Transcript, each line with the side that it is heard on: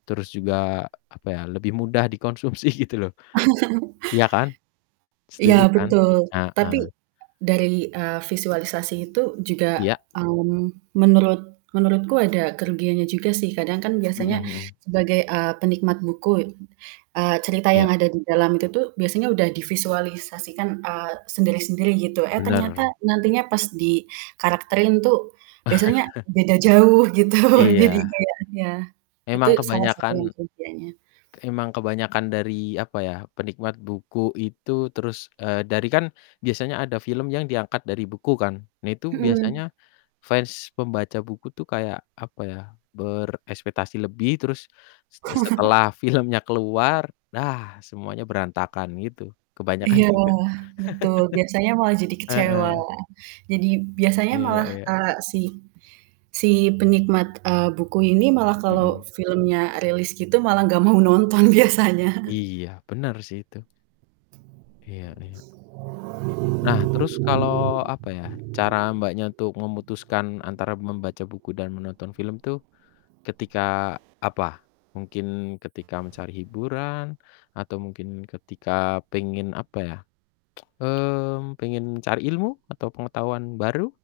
left: Terus juga apa ya, lebih mudah dikonsumsi gitu loh, iya kan?
right: Ya
left: Setuju kan?
right: betul. Tapi
left: Heeh.
right: dari, eee, visualisasi itu juga,
left: Iya.
right: mmm, menurut menurutku ada kerugiannya juga sih. Kadang kan
left: Mhm
right: biasanya
left: mhm.
right: sebagai, eee, penikmat buku, e eee, cerita yang
left: Iya.
right: ada di dalam itu biasanya udah divisualisasikan, eee, sendiri-sendiri gitu. Eh ternyata
left: Bener.
right: nantinya pas dikarakterin tuh biasanya beda jauh gitu jadi
left: Iya.
right: kayaknya, itu
left: Emang
right: salah satu yang
left: kebanyakan
right: kerugiannya.
left: emang kebanyakan dari apa ya, penikmat buku itu terus, eee, dari kan biasanya ada film yang diangkat dari buku kan. Nah itu biasanya
right: Mhm.
left: fans pembaca buku tuh kayak apa ya, berekspektasi lebih terus s setelah filmnya keluar, nah semuanya berantakan gitu, kebanyakan
right: Iya,
left: gitu.
right: betul. Biasanya malah jadi kecewa.
left: Heeh.
right: Jadi biasanya
left: Iya
right: malah,
left: iya.
right: eee, si si penikmat, eee, buku ini malah kalau
left: Mhm.
right: filmnya rilis gitu, malah nggak mau nonton biasanya.
left: Iya bener sih itu. Iya iya. Nah, terus kalo apa ya, cara Mbaknya untuk memutuskan antara membaca buku dan menonton film tuh ketika apa? Mungkin ketika mencari hiburan atau mungkin ketika pengen apa ya, mmm, pengen cari ilmu atau pengetahuan baru?